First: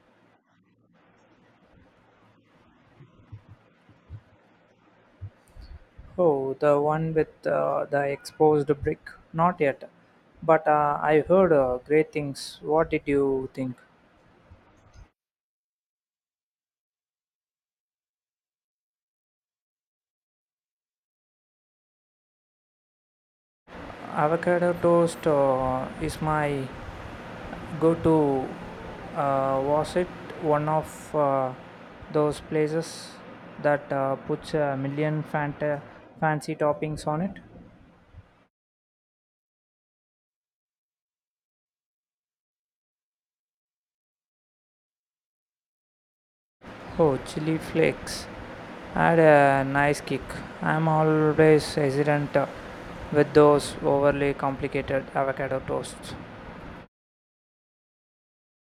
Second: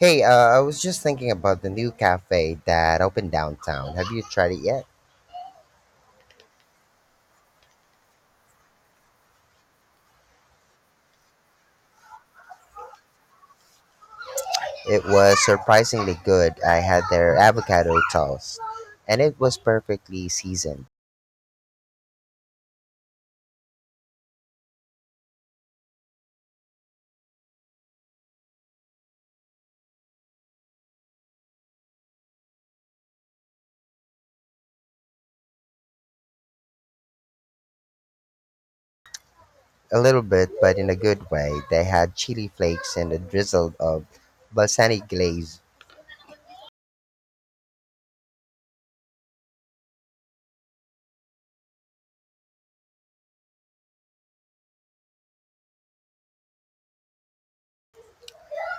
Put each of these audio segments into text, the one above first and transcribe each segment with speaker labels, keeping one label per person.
Speaker 1: Hey, I was just thinking about the new cafe that opened downtown. Have you tried it yet?
Speaker 2: Oh, the one with the exposed brick. Not yet, but I heard great things. What did you think?
Speaker 1: It was surprisingly good. I had their avocado toast, and it was perfectly seasoned.
Speaker 2: Avocado toast is my go-to. Was it one of those places that puts a million fancy toppings on it?
Speaker 1: A little bit, but in a good way. They had chili flakes and a drizzle of balsamic glaze.
Speaker 2: Oh, chili flakes. Add a nice kick. I'm always hesitant with those overly complicated avocado toasts.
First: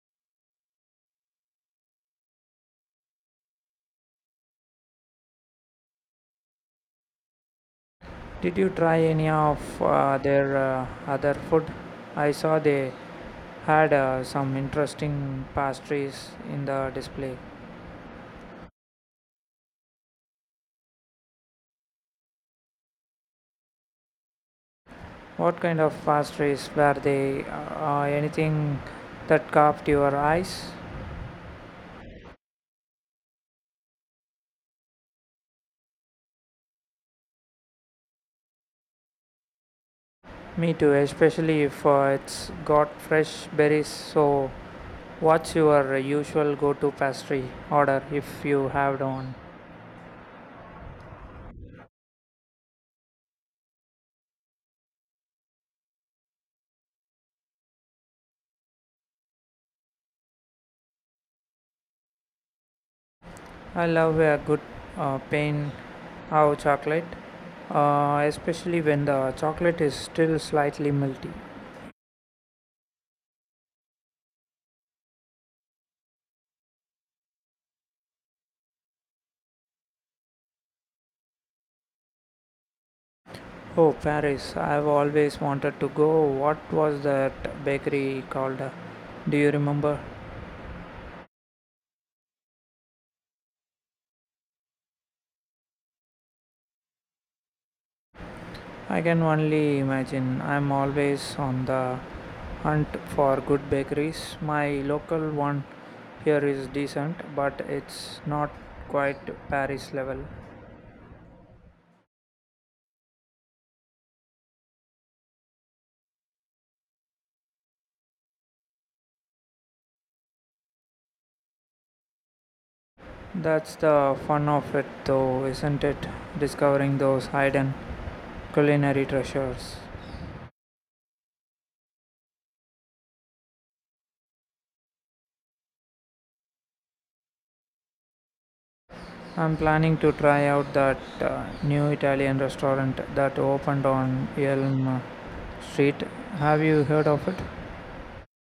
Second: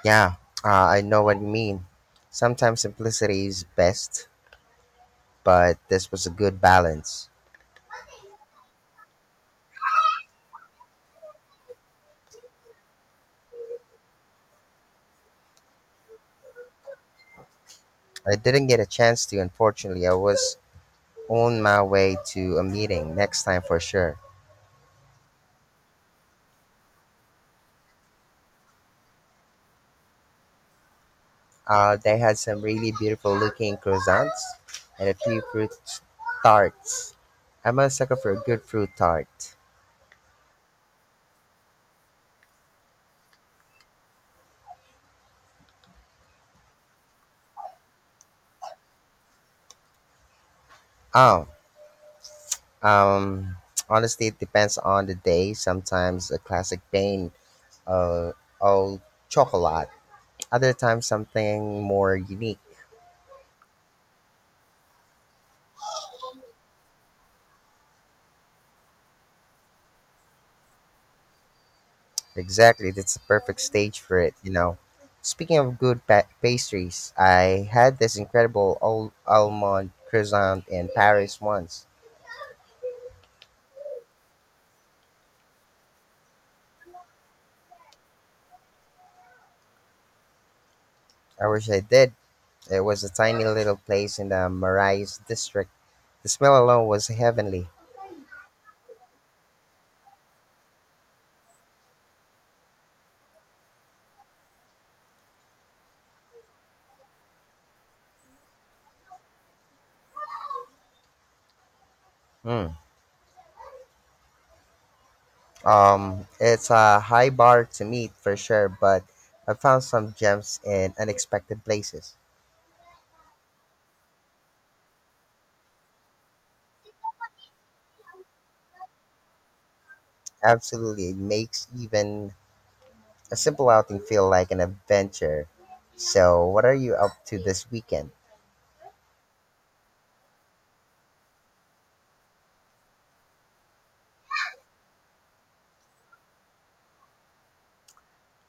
Speaker 1: Yeah, I know what you mean. Sometimes simplicity is best, but this was a good balance.
Speaker 2: Did you try any of their other food? I saw they had some interesting pastries in the display.
Speaker 1: I didn't get a chance to, unfortunately. I was on my way to a meeting next time for sure.
Speaker 2: What kind of pastries were they? Anything that caught your eyes?
Speaker 1: They had some really beautiful looking croissants and a few fruit tarts. I'm a sucker for a good fruit tart.
Speaker 2: Me too, especially if it's got fresh berries, so what's your usual go to pastry order if you have one?
Speaker 1: Oh, um, Honestly, it depends on the day. Sometimes a classic pain uh, old chocolate. Other times something more unique.
Speaker 2: I love a good pain au chocolate, especially when the chocolate is still slightly melty.
Speaker 1: Exactly, that's the perfect stage for it. Speaking of good pastries, I had this incredible old almond croissant in Paris once.
Speaker 2: Oh, Paris, I've always wanted to go. What was that bakery called? Do you remember?
Speaker 1: I wish I did. It was a tiny little place in the Marais district. The smell alone was heavenly.
Speaker 2: I can only imagine. I'm always on the hunt for good bakeries. My local one here is decent, but it's not quite Paris level.
Speaker 1: Mm. It's a high bar to meet for sure, but I found some gems in unexpected places.
Speaker 2: That's the fun of it, though, isn't it? Discovering those hidden culinary treasures.
Speaker 1: Absolutely, it makes even a simple outing feel like an adventure. So, what are you up to this weekend?
Speaker 2: I'm planning to try out that new Italian restaurant that opened on Elm Street. Have you heard of it?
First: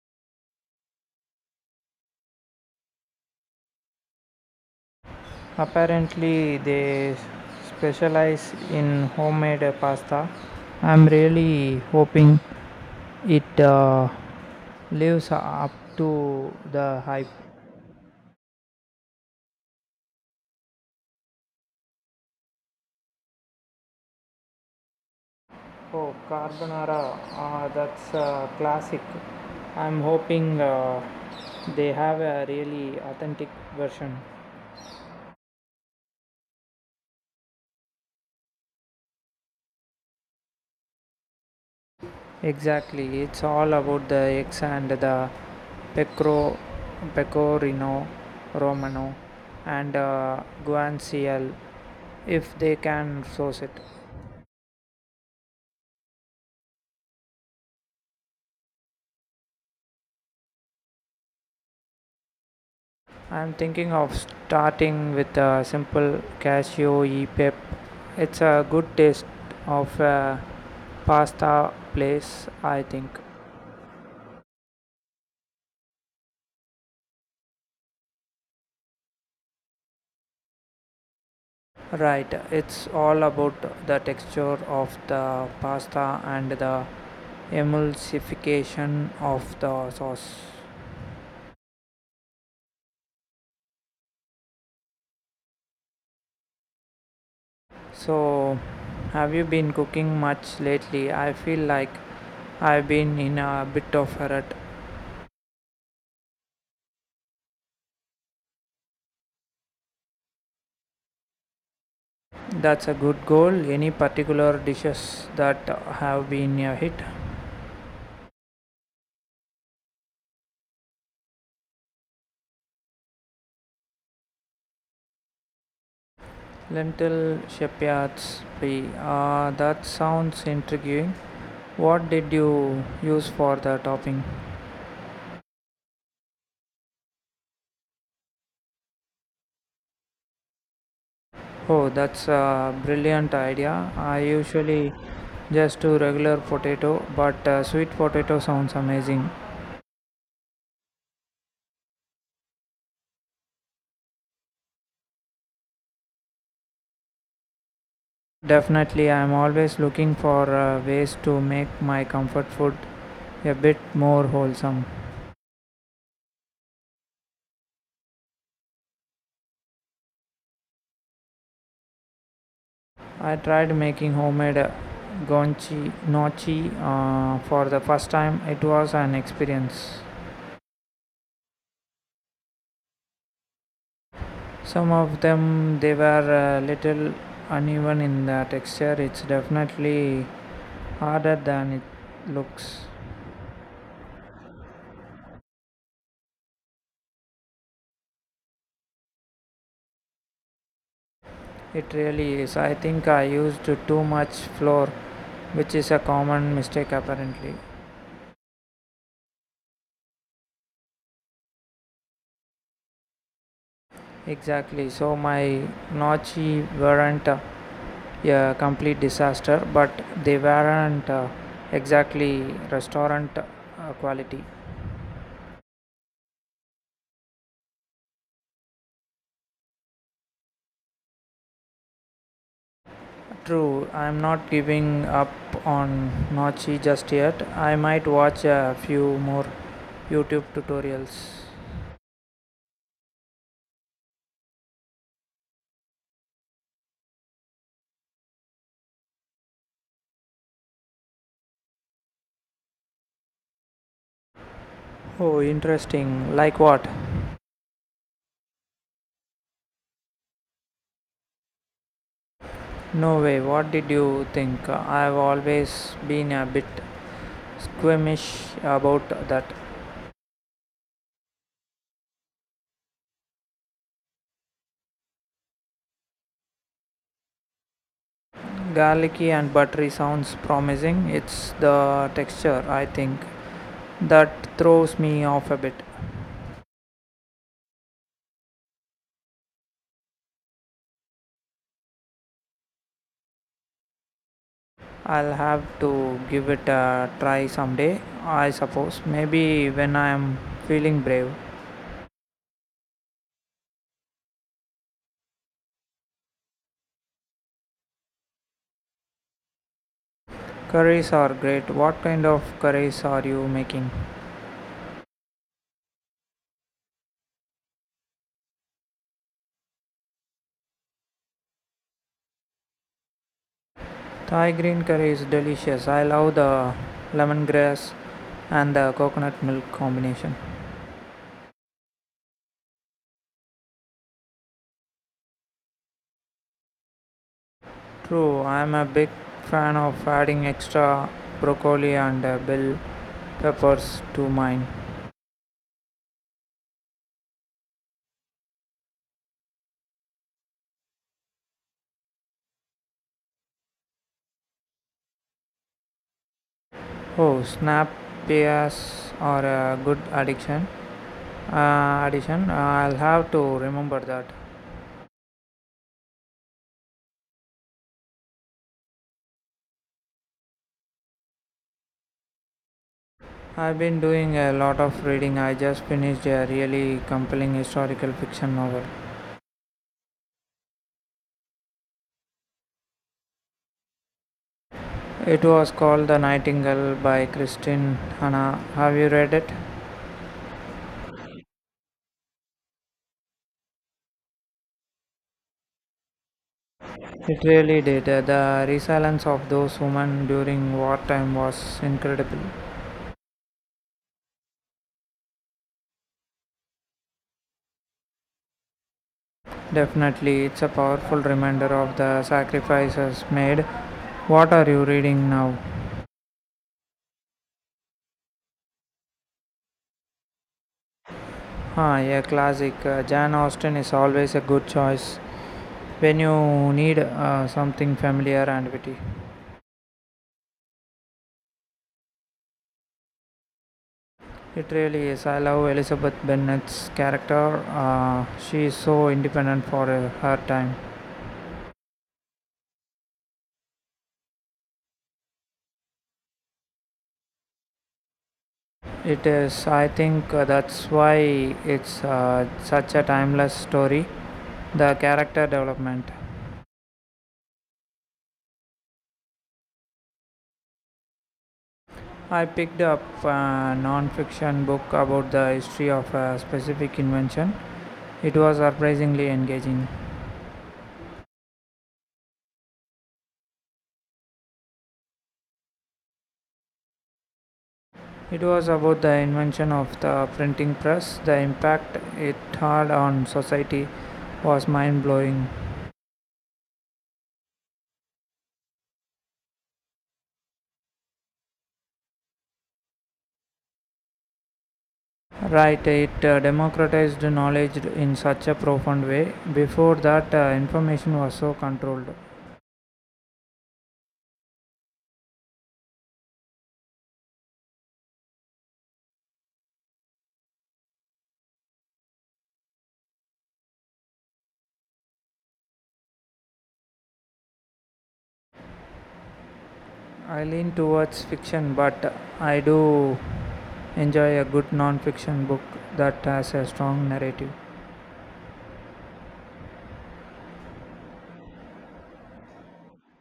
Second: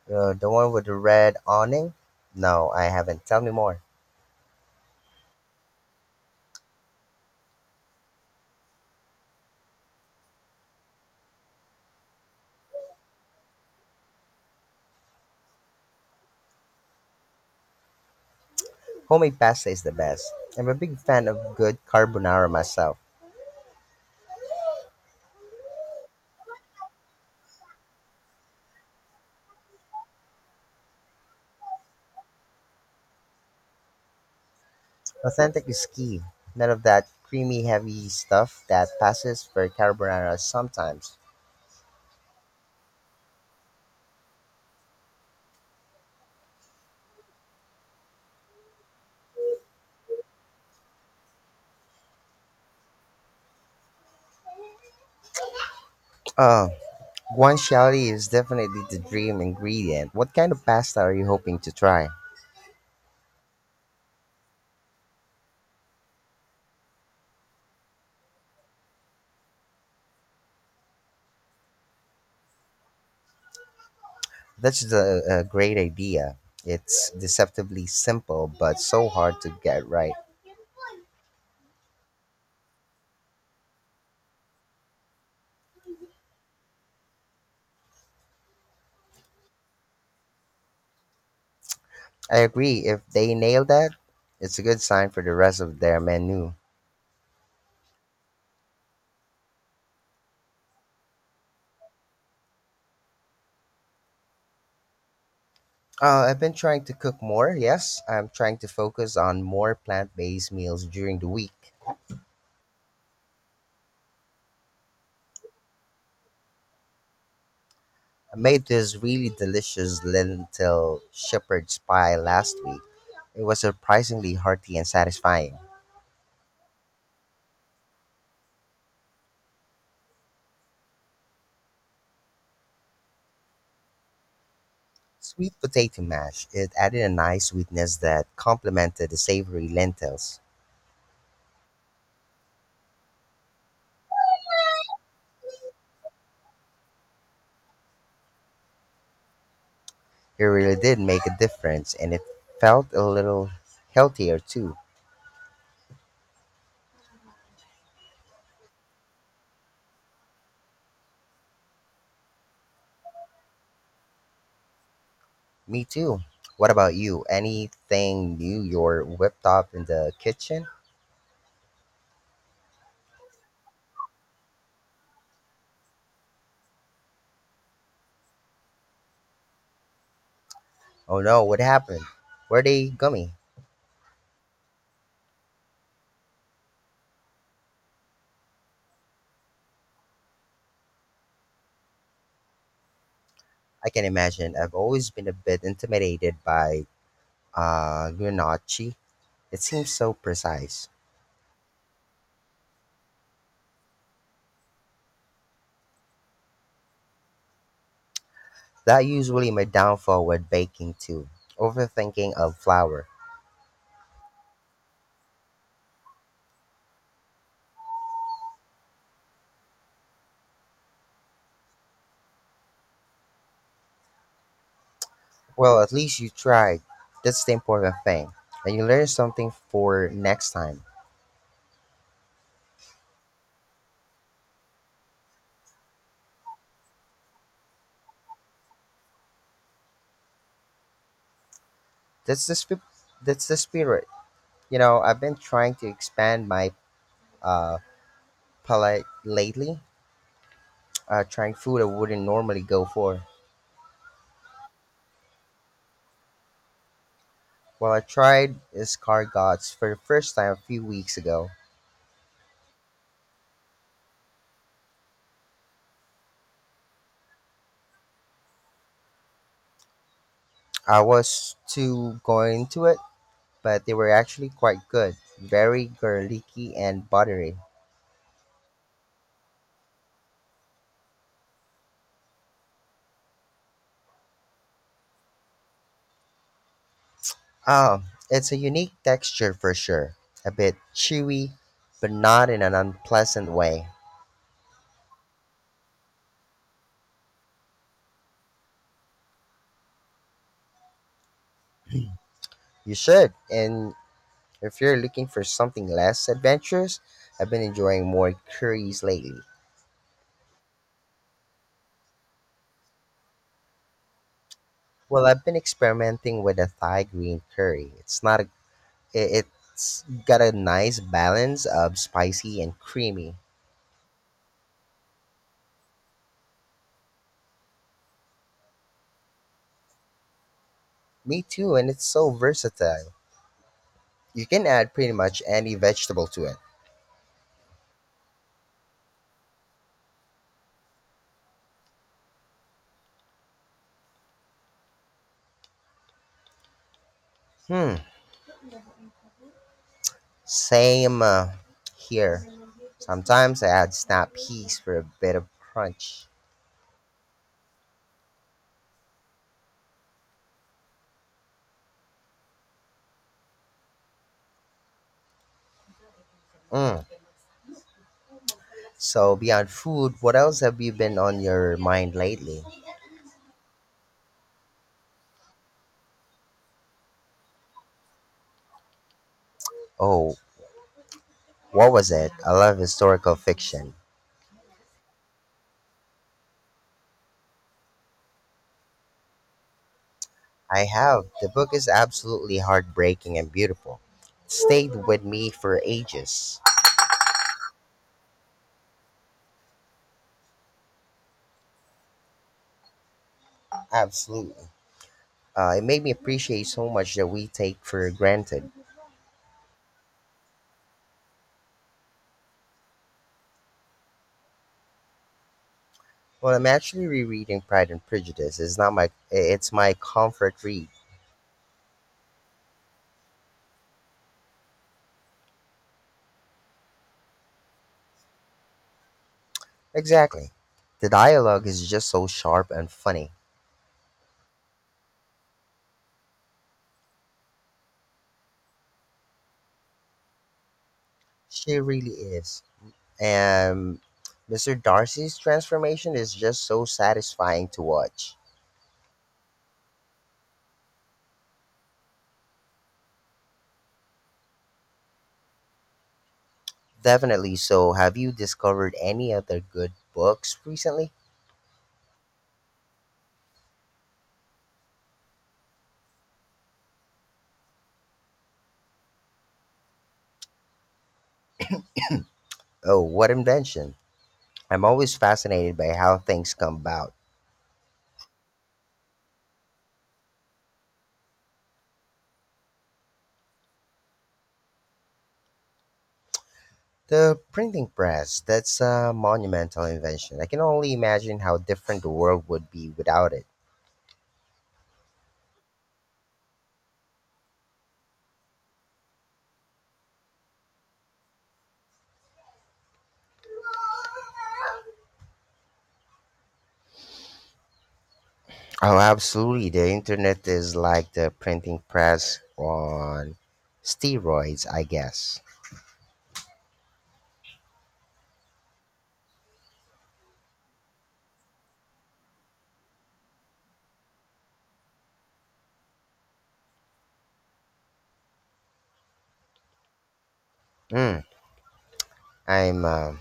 Speaker 1: The one with the red awning? No, I haven't. Tell me more.
Speaker 2: Apparently, they specialize in homemade pasta. I'm really hoping it lives up to the hype.
Speaker 1: Homemade pasta is the best. I'm a big fan of good carbonara myself.
Speaker 2: Oh, carbonara. Ah, that's a classic. I'm hoping they have a really authentic version.
Speaker 1: Authentic is key. None of that creamy, heavy stuff that passes for carbonara sometimes.
Speaker 2: Exactly. It's all about the eggs and the pecro, pecorino romano and guanciale if they can source it.
Speaker 1: Uh, Guanciale is definitely the dream ingredient. What kind of pasta are you hoping to try?
Speaker 2: I'm thinking of starting with a simple cashew e pep. It's a good taste of a pasta place, I think.
Speaker 1: That's the a great idea. It's deceptively simple, but so hard to get right.
Speaker 2: Right, it's all about the texture of the pasta and the emulsification of the sauce.
Speaker 1: I agree. If they nail that, it's a good sign for the rest of their menu.
Speaker 2: So, have you been cooking much lately? I feel like I've been in a bit of a rut.
Speaker 1: I've been trying to cook more. Yes, I'm trying to focus on more plant-based meals during the week.
Speaker 2: That's a good goal. Any particular dishes that have been a hit?
Speaker 1: I made this really delicious lentil shepherd's pie last week. It was surprisingly hearty and satisfying.
Speaker 2: Lentil shepherd's pie. That sounds intriguing. What did you use for the topping?
Speaker 1: Sweet potato mash, it added a nice sweetness that complemented the savory lentils.
Speaker 2: Oh, that's a brilliant idea. I usually just do regular potato, but sweet potato sounds amazing.
Speaker 1: It really did make a difference and it felt a little healthier too.
Speaker 2: Definitely, I'm always looking for ways to make my comfort food a bit more wholesome.
Speaker 1: Me too. What about you? Anything new you're whipped up in the kitchen?
Speaker 2: I tried making homemade gonchi nochi for the first time. It was an experience.
Speaker 1: Oh no, what happened? Were they gummy?
Speaker 2: Some of them they were a little uneven in the texture. It's definitely harder than it looks.
Speaker 1: I can imagine. I've always been a bit intimidated by gnocchi. It seems so precise.
Speaker 2: It really is. I think I used too much flour, which is a common mistake apparently.
Speaker 1: That usually my downfall with baking too. Overthinking of flour.
Speaker 2: Exactly. So my gnocchi weren't a complete disaster, but they weren't exactly restaurant quality.
Speaker 1: Well, at least you tried. That's the important thing, and you learn something for next time.
Speaker 2: True, I'm not giving up on gnocchi just yet. I might watch a few more YouTube tutorials.
Speaker 1: That's the sp- that's the spirit. You know, I've been trying to expand my uh, palate lately. Trying food I wouldn't normally go for.
Speaker 2: Oh, interesting. Like what?
Speaker 1: Well, I tried escargots for the first time a few weeks ago.
Speaker 2: No way, what did you think? I've always been a bit squeamish about that.
Speaker 1: I was too going into it but they were actually quite good, very garlicky and buttery.
Speaker 2: Garlicky and buttery sounds promising. It's the texture, I think, that throws me off a bit.
Speaker 1: Ah, it's a unique texture for sure. A bit chewy, but not in an unpleasant way.
Speaker 2: I'll have to give it a try someday, I suppose. Maybe when I'm feeling brave.
Speaker 1: You should, and if you're looking for something less adventurous, I've been enjoying more curries lately.
Speaker 2: Curries are great. What kind of curries are you making?
Speaker 1: Well, I've been experimenting with a Thai green curry. It's not a, it, It's got a nice balance of spicy and creamy.
Speaker 2: Thai green curry is delicious. I love the lemongrass and the coconut milk combination.
Speaker 1: Me too, and it's so versatile. You can add pretty much any vegetable to it.
Speaker 2: True, I am a big fan of adding extra broccoli and bell peppers to mine.
Speaker 1: Hmm. Same here. Sometimes I add snap peas for a bit of crunch.
Speaker 2: Oh, snap peas are a good addiction. Addition. I'll have to remember that.
Speaker 1: Mm. So beyond food, what else have you been on your mind lately?
Speaker 2: I've been doing a lot of reading. I just finished a really compelling historical fiction novel.
Speaker 1: Oh, what was it? I love historical fiction.
Speaker 2: It was called The Nightingale by Christine Hanna. Have you read it?
Speaker 1: I have. The book is absolutely heartbreaking and beautiful. It stayed with me for ages.
Speaker 2: It really did. The resilience of those women during wartime was incredible.
Speaker 1: Absolutely. It made me appreciate so much that we take for granted.
Speaker 2: Definitely, it's a powerful reminder of the sacrifices made. What are you reading now?
Speaker 1: Well, I'm actually rereading Pride and Prejudice. It's not my. It's my comfort read.
Speaker 2: Ah, a classic. Jan Austen is always a good choice when you need something familiar and witty.
Speaker 1: Exactly. The dialogue is just so sharp and funny.
Speaker 2: It really is. I love Elizabeth Bennet's character. She is so independent for her time.
Speaker 1: She really is. And Mr. Darcy's transformation is just so satisfying to watch.
Speaker 2: It is, I think that's why it's such a timeless story. The character development.
Speaker 1: Definitely. So, have you discovered any other good books recently?
Speaker 2: I picked up a non fiction book about the history of a specific invention. It was surprisingly engaging.
Speaker 1: Oh, what invention? I'm always fascinated by how things come about.
Speaker 2: It was about the invention of the printing press. The impact it had on society was mind blowing.
Speaker 1: The printing press, that's a monumental invention. I can only imagine how different the world would be without it.
Speaker 2: Right, it democratized knowledge in such a profound way. Before that, information was so controlled.
Speaker 1: Oh, absolutely. The internet is like the printing press on steroids, I guess.
Speaker 2: I lean towards fiction, but I do enjoy a good non fiction book that has a strong narrative.
Speaker 1: Mm, I'm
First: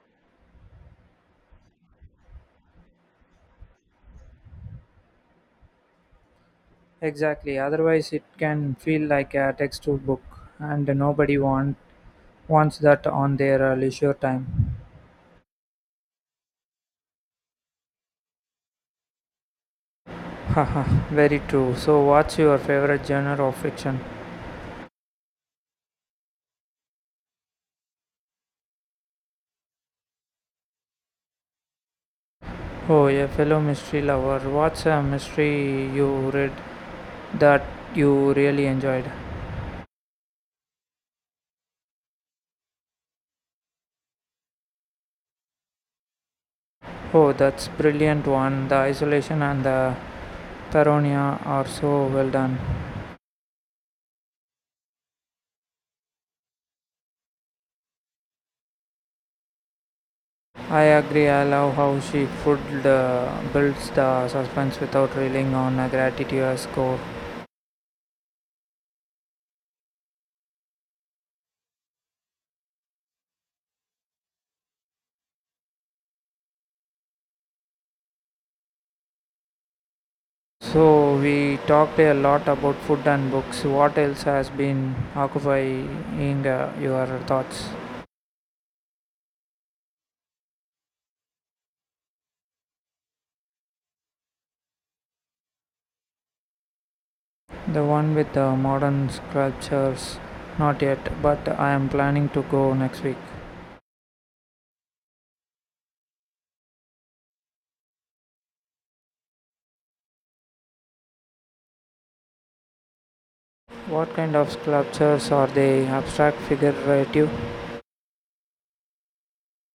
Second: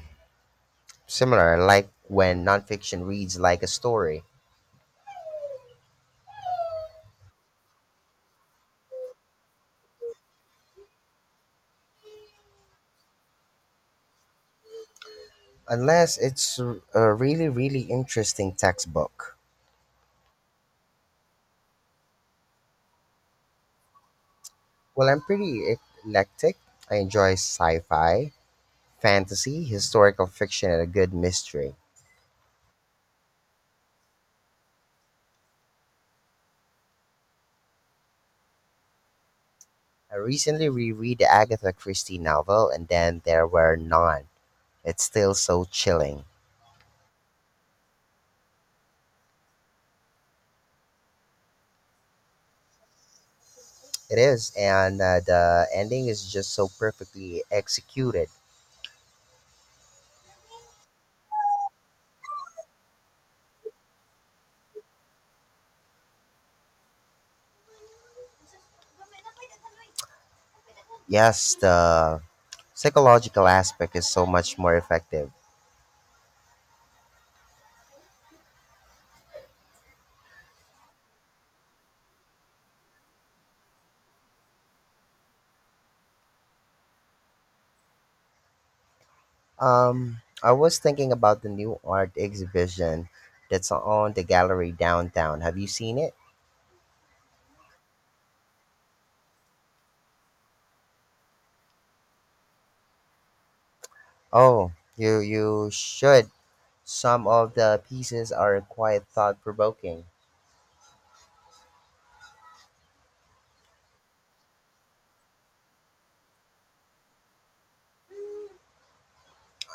Speaker 1: similar. I like when nonfiction reads like a story,
Speaker 2: Exactly, otherwise, it can feel like a textbook book, and wants that on their leisure time.
Speaker 1: unless it's a really, really interesting textbook.
Speaker 2: Haha, very true. So, what's your favorite genre of fiction?
Speaker 1: Well, I'm pretty eclectic. I enjoy sci fi, fantasy, historical fiction, and a good mystery.
Speaker 2: Oh, a fellow mystery lover, what's a mystery you read that you really enjoyed?
Speaker 1: I recently reread the Agatha Christie novel, and then there were none. It's still so chilling.
Speaker 2: Oh, that's brilliant one. The isolation and the Taronia are so well done.
Speaker 1: It is, and the ending is just so perfectly executed.
Speaker 2: I agree, I love how she could builds the suspense without relying on a gratuitous score.
Speaker 1: Yes, the psychological aspect is so much more effective.
Speaker 2: So we talked a lot about food and books. What else has been occupying your thoughts?
Speaker 1: I was thinking about the new art exhibition that's on the gallery downtown. Have you seen it?
Speaker 2: The one with the modern sculptures, not yet, but I am planning to go next week.
Speaker 1: Oh, you should. Some of the pieces are quite thought provoking.
Speaker 2: What kind of sculptures are they? Abstract, figurative?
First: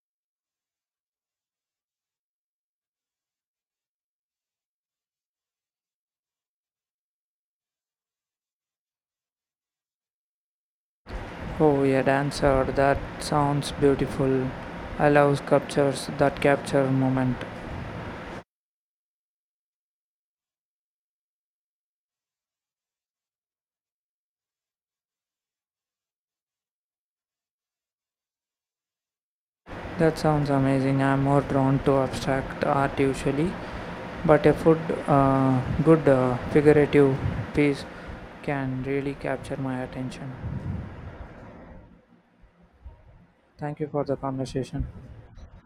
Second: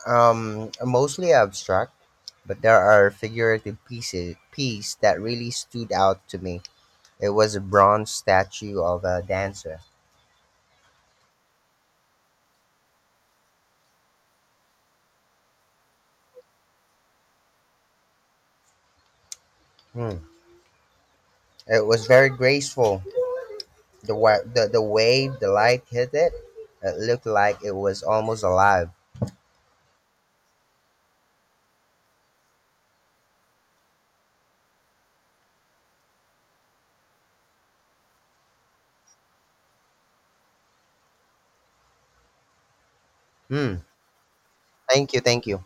Speaker 1: Mostly abstract, but there are figurative piece that really stood out to me. It was a bronze statue of a dancer.
Speaker 2: Oh, a dancer, that sounds beautiful. I love sculptures that capture moment.
Speaker 1: Hmm. It was very graceful. The way the light hit it, it looked like it was almost alive.
Speaker 2: That sounds amazing. I'm more drawn to abstract art usually, but good figurative piece can really capture my attention.
Speaker 1: Hmm.
Speaker 2: Thank you for the conversation.
Speaker 1: Thank you, thank you.